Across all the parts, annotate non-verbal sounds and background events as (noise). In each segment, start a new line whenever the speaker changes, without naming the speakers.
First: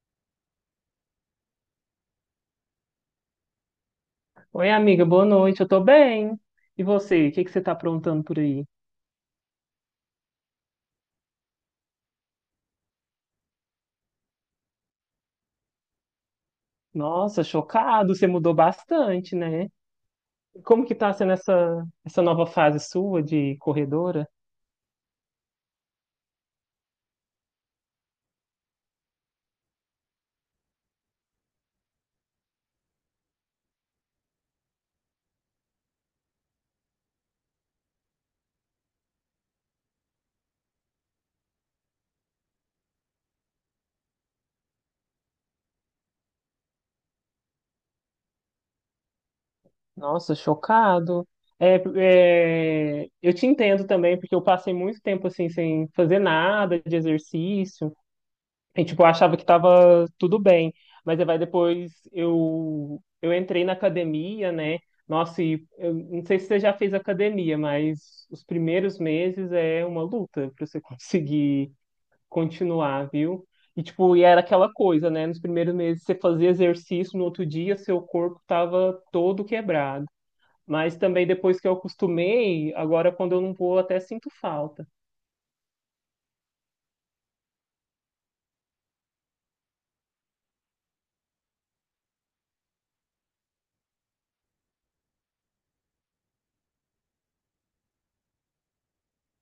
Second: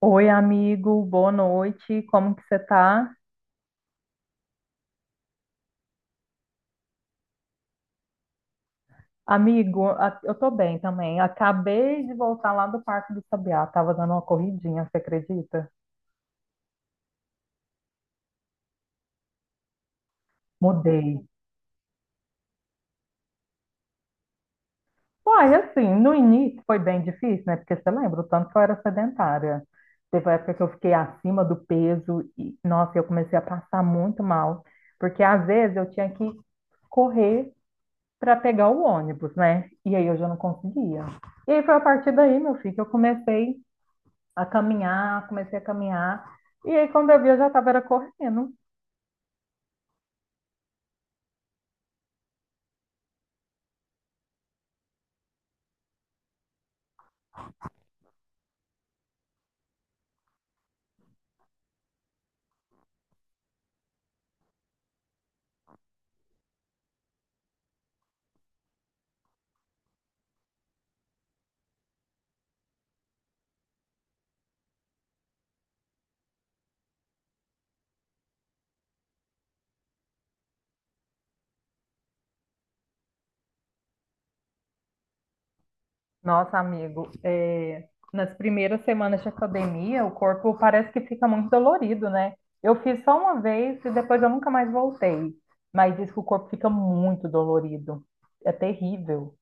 Oi, amigo, boa noite. Como que você tá?
Oi, amiga, boa noite. Eu tô bem. E você, o que que você tá aprontando por aí?
Amigo, eu tô bem também. Acabei de voltar lá do Parque do Sabiá. Tava dando uma corridinha, você acredita?
Nossa, chocado, você mudou bastante, né? Como que
Mudei.
tá sendo essa nova fase sua de corredora?
Uai, assim, no início foi bem difícil, né? Porque você lembra o tanto que eu era sedentária. Teve uma época que eu fiquei acima do peso e, nossa, eu comecei a passar muito mal. Porque às vezes eu tinha que correr para pegar o ônibus, né? E aí eu já não conseguia. E aí foi a partir daí, meu filho, que eu comecei a caminhar, comecei a caminhar. E aí, quando eu vi, eu já estava era correndo.
Nossa, chocado. É, eu te entendo também, porque eu passei muito tempo assim sem fazer nada de exercício. E, tipo, eu achava que tava tudo bem. Mas aí vai depois eu entrei na academia, né? Nossa, e eu não sei se você já fez academia, mas os primeiros meses é uma luta para você (laughs) conseguir continuar, viu? E tipo, e era aquela coisa, né? Nos primeiros meses você fazia exercício, no outro dia seu corpo tava todo quebrado. Mas também depois que eu acostumei, agora quando eu não vou, até sinto falta.
Nossa, amigo, é, nas primeiras semanas de academia, o corpo parece que fica muito dolorido, né? Eu fiz só uma vez e depois eu nunca mais voltei. Mas diz que o corpo fica muito dolorido. É terrível.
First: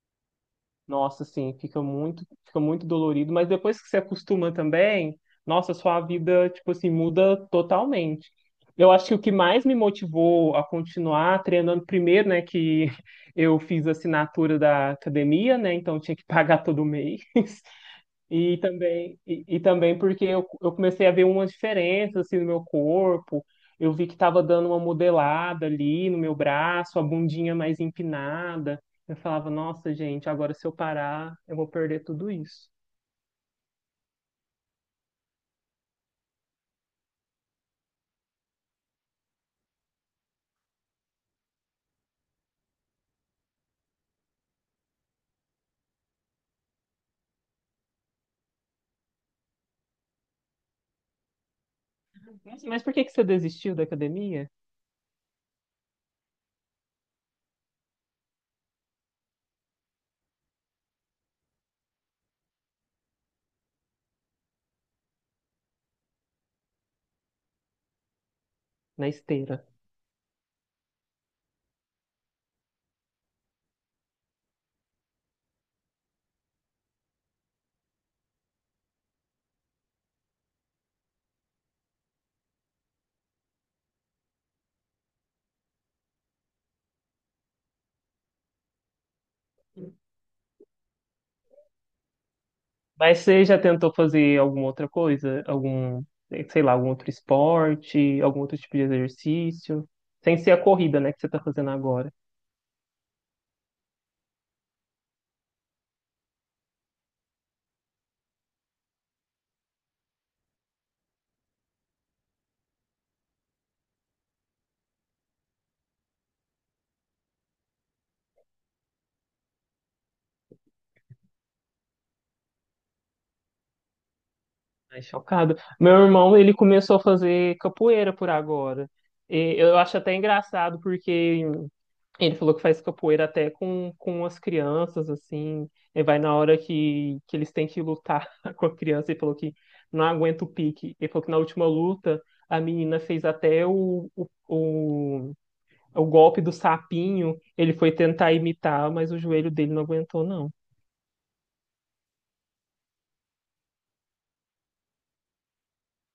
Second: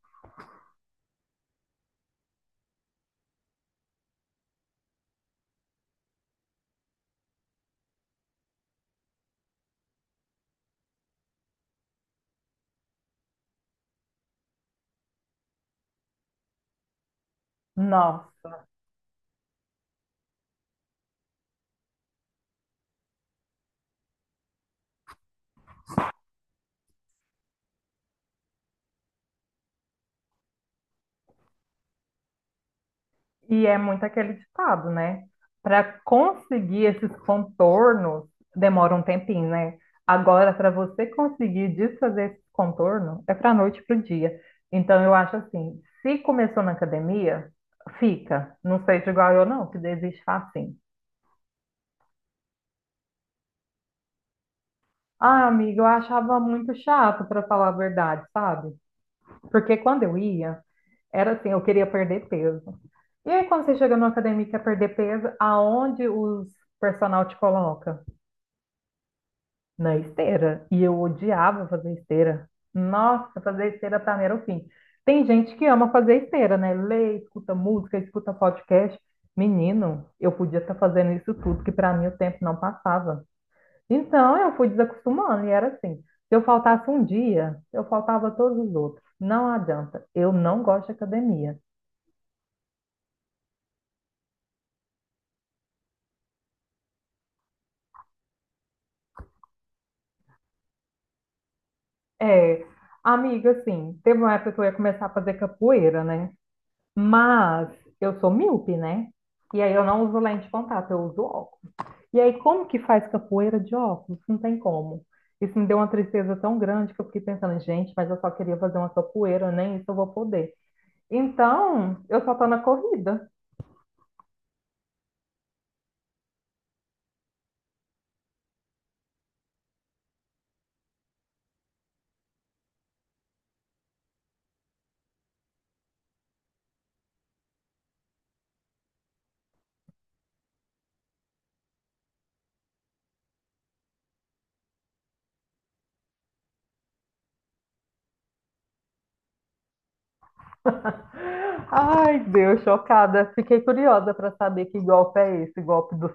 Nossa, sim, fica muito dolorido, mas depois que você acostuma também, nossa, sua vida, tipo assim, muda totalmente. Eu acho que o que mais me motivou a continuar treinando primeiro, né, que (laughs) eu fiz a assinatura da academia, né, então tinha que pagar todo mês. E
Nossa.
também, e também porque eu comecei a ver umas diferenças assim no meu corpo. Eu vi que estava dando uma modelada ali no meu braço, a bundinha mais empinada. Eu falava, nossa, gente, agora se eu parar, eu vou perder tudo isso.
E é muito aquele ditado, né? Para conseguir esses contornos, demora um tempinho, né? Agora, para você conseguir desfazer esse contorno, é para noite para o dia. Então, eu acho assim: se começou na academia, fica. Não seja igual eu, não, que desiste facinho.
Nossa, mas por que que você desistiu da academia?
Ah, amiga, eu achava muito chato, para falar a verdade, sabe? Porque quando eu ia, era assim: eu queria perder peso. E aí, quando você chega numa academia e quer perder peso, aonde os personal te coloca?
Na esteira.
Na esteira. E eu odiava fazer esteira. Nossa, fazer esteira pra mim era o fim. Tem gente que ama fazer esteira, né? Lê, escuta música, escuta podcast. Menino, eu podia estar fazendo isso tudo, que pra mim o tempo não passava. Então eu fui desacostumando e era assim. Se eu faltasse um dia, eu faltava todos os outros. Não adianta. Eu não gosto de academia.
Mas você já tentou fazer alguma outra coisa? Algum, sei lá, algum outro esporte, algum outro tipo de exercício? Sem ser a corrida, né, que você tá fazendo agora.
É, amiga, assim, teve uma época que eu ia começar a fazer capoeira, né? Mas eu sou míope, né? E aí eu não uso lente de contato, eu uso óculos. E aí, como que faz capoeira de óculos? Não tem como. Isso me deu uma tristeza tão grande que eu fiquei pensando, gente, mas eu só queria fazer uma capoeira, nem isso eu vou poder. Então, eu só tô na corrida.
Ai, chocado. Meu irmão, ele começou a fazer capoeira por agora. E eu acho até engraçado, porque ele falou que faz capoeira até com as crianças, assim. Ele vai na hora que eles têm que lutar (laughs) com a criança. E falou que não aguenta o pique. Ele falou que na última luta, a menina fez até o golpe do sapinho, ele foi tentar imitar, mas o joelho dele não aguentou, não.
(laughs) Ai, Deus, chocada. Fiquei curiosa para saber que golpe é esse, golpe do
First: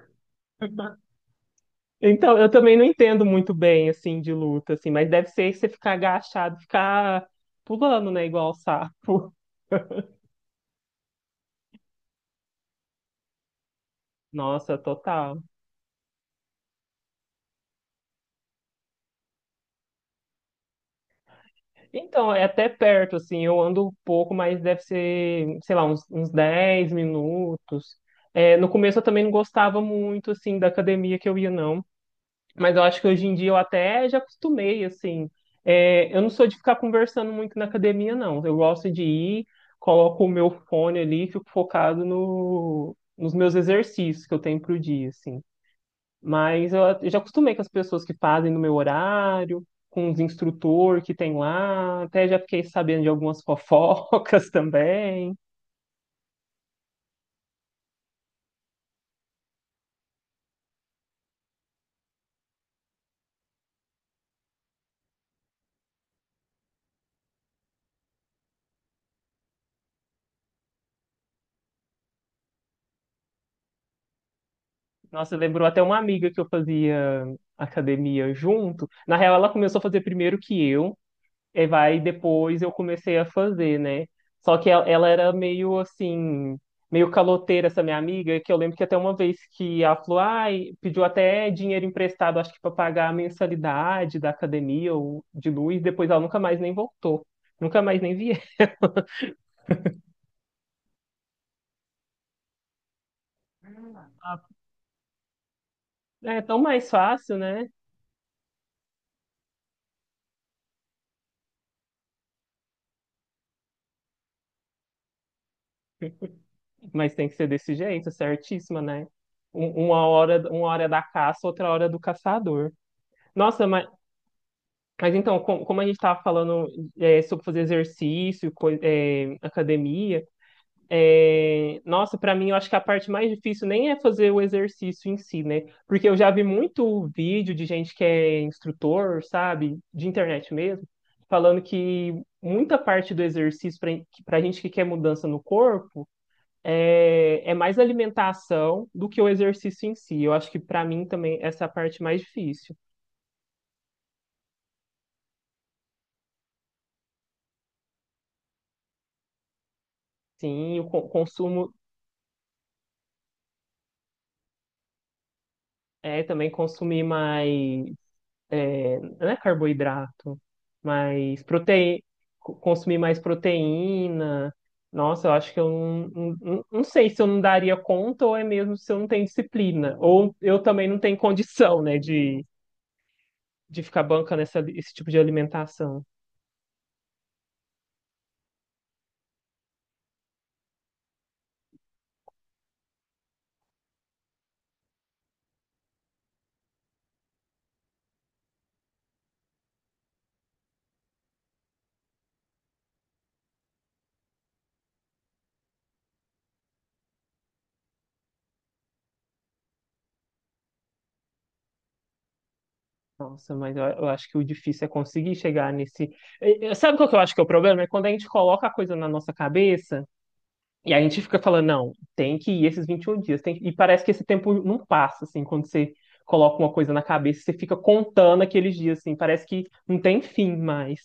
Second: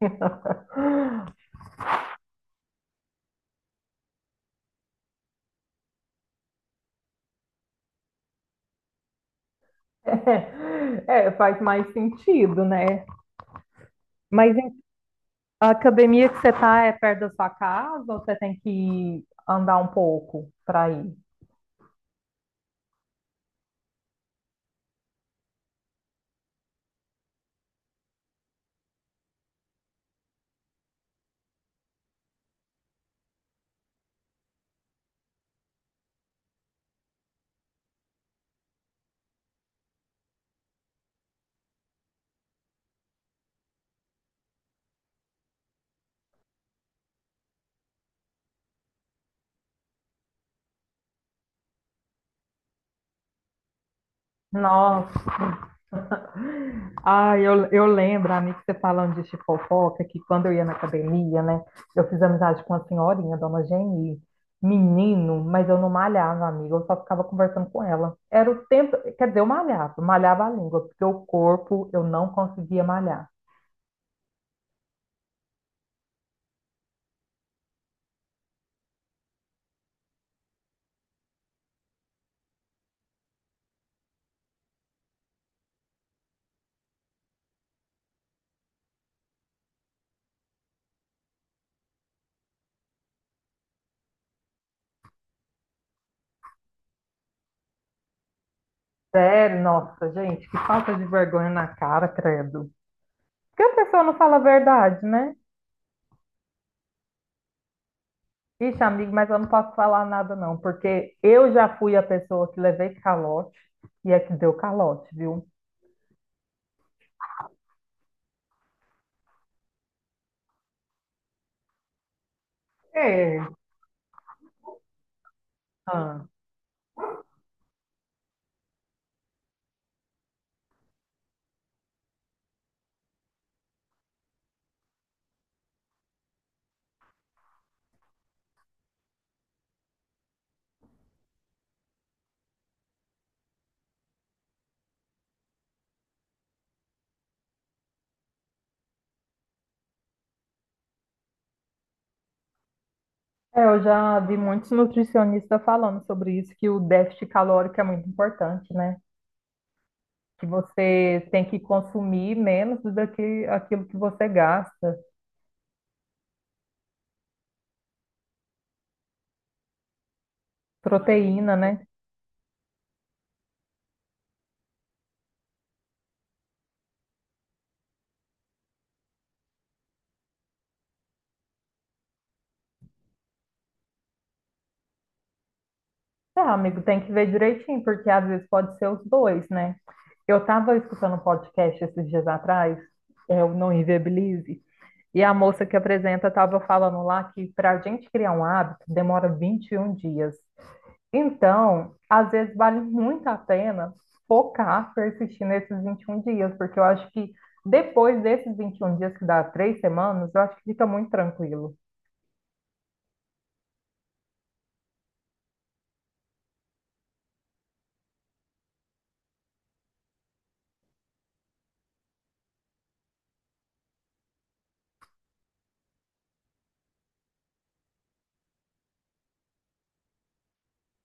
sapinho. (laughs)
(laughs) Então, eu também não entendo muito bem, assim, de luta, assim, mas deve ser você ficar agachado, ficar pulando, né, igual sapo.
É, é, faz mais sentido, né?
(laughs)
Mas
Nossa, total.
a academia que você tá é perto da sua casa ou você tem que andar um pouco para ir?
Então, é até perto, assim, eu ando um pouco, mas deve ser, sei lá, uns 10 minutos. É, no começo eu também não gostava muito, assim, da academia que eu ia, não. Mas eu acho que hoje em dia eu até já acostumei, assim. É, eu não sou de ficar conversando muito na academia, não. Eu gosto de ir, coloco o meu fone ali e fico focado no, nos meus exercícios que eu tenho pro dia, assim. Mas eu já acostumei com as pessoas que fazem no meu horário, com os instrutores que tem lá. Até já fiquei sabendo de algumas fofocas (laughs)
Nossa.
também.
(laughs) Ah, eu lembro, amigo, você falando de fofoca, que quando eu ia na academia, né? Eu fiz amizade com uma senhorinha, dona Geni, menino, mas eu não malhava, amigo, eu só ficava conversando com ela. Era o tempo, quer dizer, eu malhava, malhava a língua, porque o corpo eu não conseguia malhar.
Nossa, lembrou até uma amiga que eu fazia academia junto. Na real, ela começou a fazer primeiro que eu. E vai depois eu comecei a fazer, né? Só que ela era meio assim, meio caloteira essa minha amiga, que eu lembro que até uma vez que ela falou, ai, pediu até dinheiro emprestado, acho que para pagar a mensalidade da academia ou de luz, depois ela nunca mais nem voltou. Nunca mais nem vi. (laughs)
Sério, nossa, gente, que falta de vergonha na cara, credo. Porque a pessoa não fala a
Ela.
verdade, né?
É tão mais fácil, né?
Ixi, amigo, mas eu não posso falar nada, não, porque eu já fui a pessoa que levei calote e é que deu calote, viu?
(laughs) Mas tem que ser desse jeito, certíssima, né? Uma hora é da caça, outra hora é do caçador.
É.
Nossa, mas então, como a gente estava
Ah.
falando, é, sobre fazer exercício, é, academia, é, nossa, para mim eu acho que a parte mais difícil nem é fazer o exercício em si, né? Porque eu já vi muito vídeo de gente que é instrutor, sabe, de internet mesmo, falando que muita parte do exercício para a gente que quer mudança no corpo é mais alimentação do que o exercício em si. Eu acho que para mim também essa é a parte mais difícil.
É, eu já vi muitos nutricionistas falando sobre isso, que o déficit calórico é muito importante, né? Que
Sim,
você tem que
consumo,
consumir menos do que aquilo que você gasta,
é, também consumir mais, é, não é carboidrato, mas
proteína, né?
proteína, consumir mais proteína. Nossa, eu acho que eu não sei se eu não daria conta ou é mesmo se eu não tenho disciplina. Ou eu também não tenho condição, né, de ficar bancando esse tipo de alimentação.
É, amigo, tem que ver direitinho, porque às vezes pode ser os dois, né? Eu estava escutando um podcast esses dias atrás, é o Não Inviabilize, e a moça que apresenta estava falando lá que para a gente criar um hábito demora 21 dias. Então, às vezes vale muito a pena focar, persistir nesses 21 dias, porque eu acho que depois desses 21 dias, que dá três semanas, eu acho que fica muito tranquilo.
Nossa, mas eu acho que o difícil é conseguir chegar nesse. Sabe qual que eu acho que é o problema? É quando a gente coloca a coisa na nossa cabeça. E a gente fica falando, não, tem que ir esses 21 dias, tem que... E parece que esse tempo não passa, assim, quando você coloca uma coisa na cabeça, você fica contando aqueles dias, assim, parece que não tem fim mais.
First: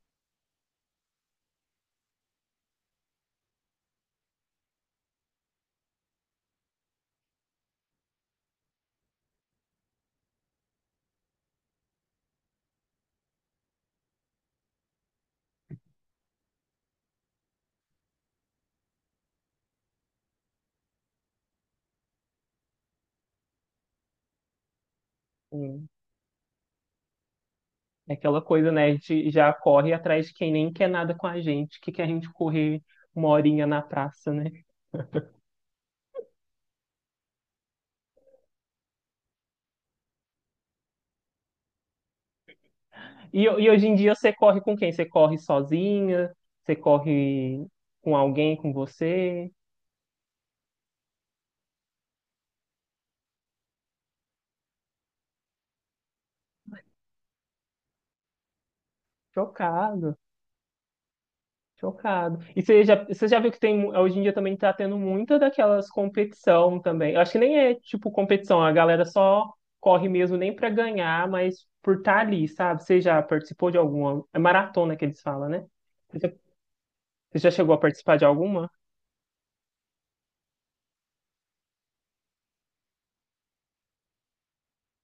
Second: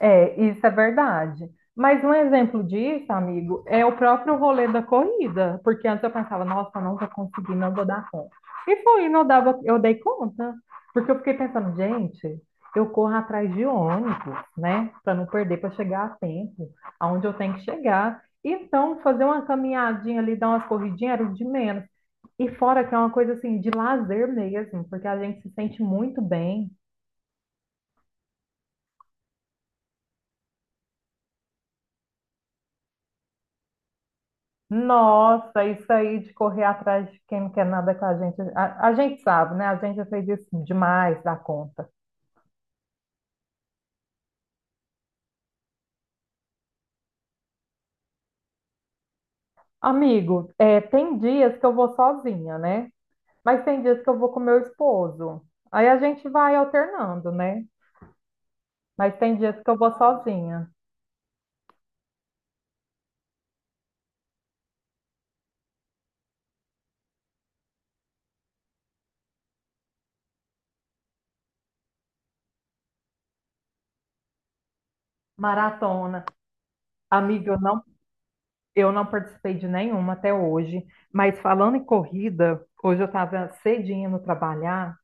É, isso é verdade. Mas um exemplo disso, amigo, é o próprio rolê da corrida, porque antes eu pensava, nossa, eu não vou conseguir, não vou dar conta. E foi, não dava, eu dei conta, porque eu fiquei pensando, gente, eu corro atrás de ônibus, né, para não perder, para chegar a tempo, aonde eu tenho que chegar. Então, fazer uma caminhadinha ali, dar umas corridinhas era o de menos. E fora que é uma coisa assim de lazer mesmo, porque a gente se sente
Assim.
muito bem.
É aquela coisa, né, a gente já corre atrás de quem nem quer nada com a gente, que quer a gente correr uma horinha na praça, né?
Nossa, isso aí de correr atrás de quem não quer nada com a gente. A gente sabe, né? A gente já fez isso demais da conta.
E hoje em dia você corre com quem? Você corre sozinha? Você corre com alguém, com você?
Amigo, é, tem dias que eu vou sozinha, né? Mas tem dias que eu vou com meu esposo. Aí a gente vai alternando, né? Mas tem dias que eu vou
Chocado.
sozinha.
Chocado. E você já viu que tem, hoje em dia também tá tendo muita daquelas competição também. Eu acho que nem é tipo competição, a galera só corre mesmo nem pra ganhar, mas por estar ali, sabe? Você já participou de alguma? É maratona que eles falam, né? Você
Maratona.
já, você
Amigo,
já chegou a participar de alguma?
eu não participei de nenhuma até hoje. Mas falando em corrida, hoje eu estava cedinho no trabalhar.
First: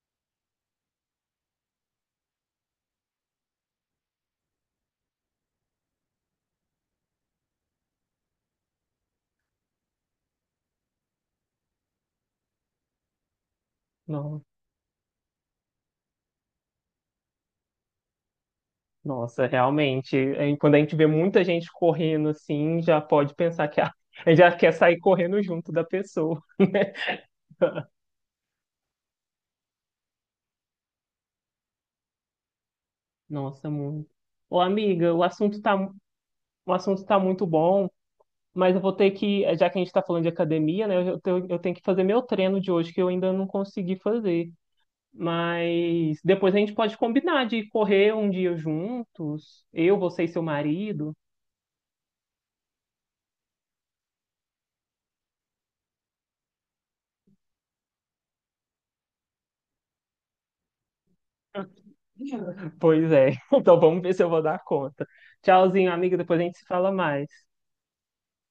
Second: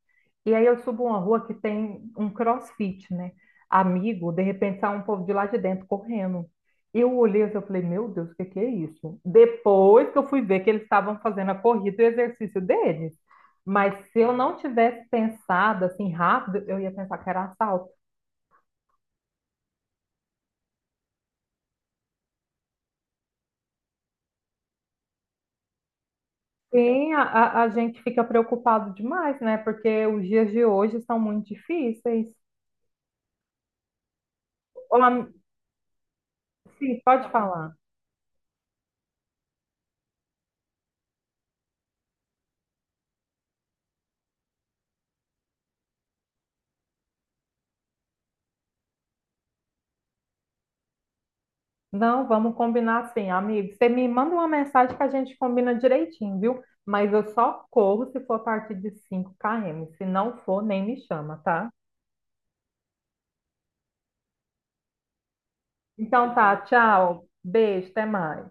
E aí eu subo uma rua que tem um CrossFit, né? Amigo, de repente sai um povo de lá de dentro correndo. Eu olhei assim, eu falei, meu Deus, o que que é isso? Depois que eu fui ver que eles estavam fazendo a corrida e o exercício deles. Mas se eu
Não.
não tivesse pensado assim rápido, eu ia pensar que era assalto.
Nossa, realmente. É, quando a gente vê muita gente correndo assim, já pode pensar que a gente já quer sair correndo junto da pessoa.
Sim, a
(laughs)
gente fica preocupado demais, né? Porque os dias de hoje são muito difícis.
Nossa, muito. Ô,
Olá,
amiga, o
sim,
assunto tá
pode
muito
falar.
bom. Mas eu vou ter que, já que a gente está falando de academia, né? Eu tenho que fazer meu treino de hoje, que eu ainda não consegui fazer. Mas depois a gente pode combinar de correr um dia juntos, eu, você e seu marido.
Não, vamos combinar assim, amigo. Você me manda uma mensagem que a gente combina direitinho, viu? Mas eu só corro se for a partir de 5 km. Se não for, nem me chama, tá?
(laughs) Pois é. Então vamos ver se eu vou dar conta. Tchauzinho, amiga.
Então
Depois a
tá,
gente se fala
tchau.
mais.
Beijo, até mais.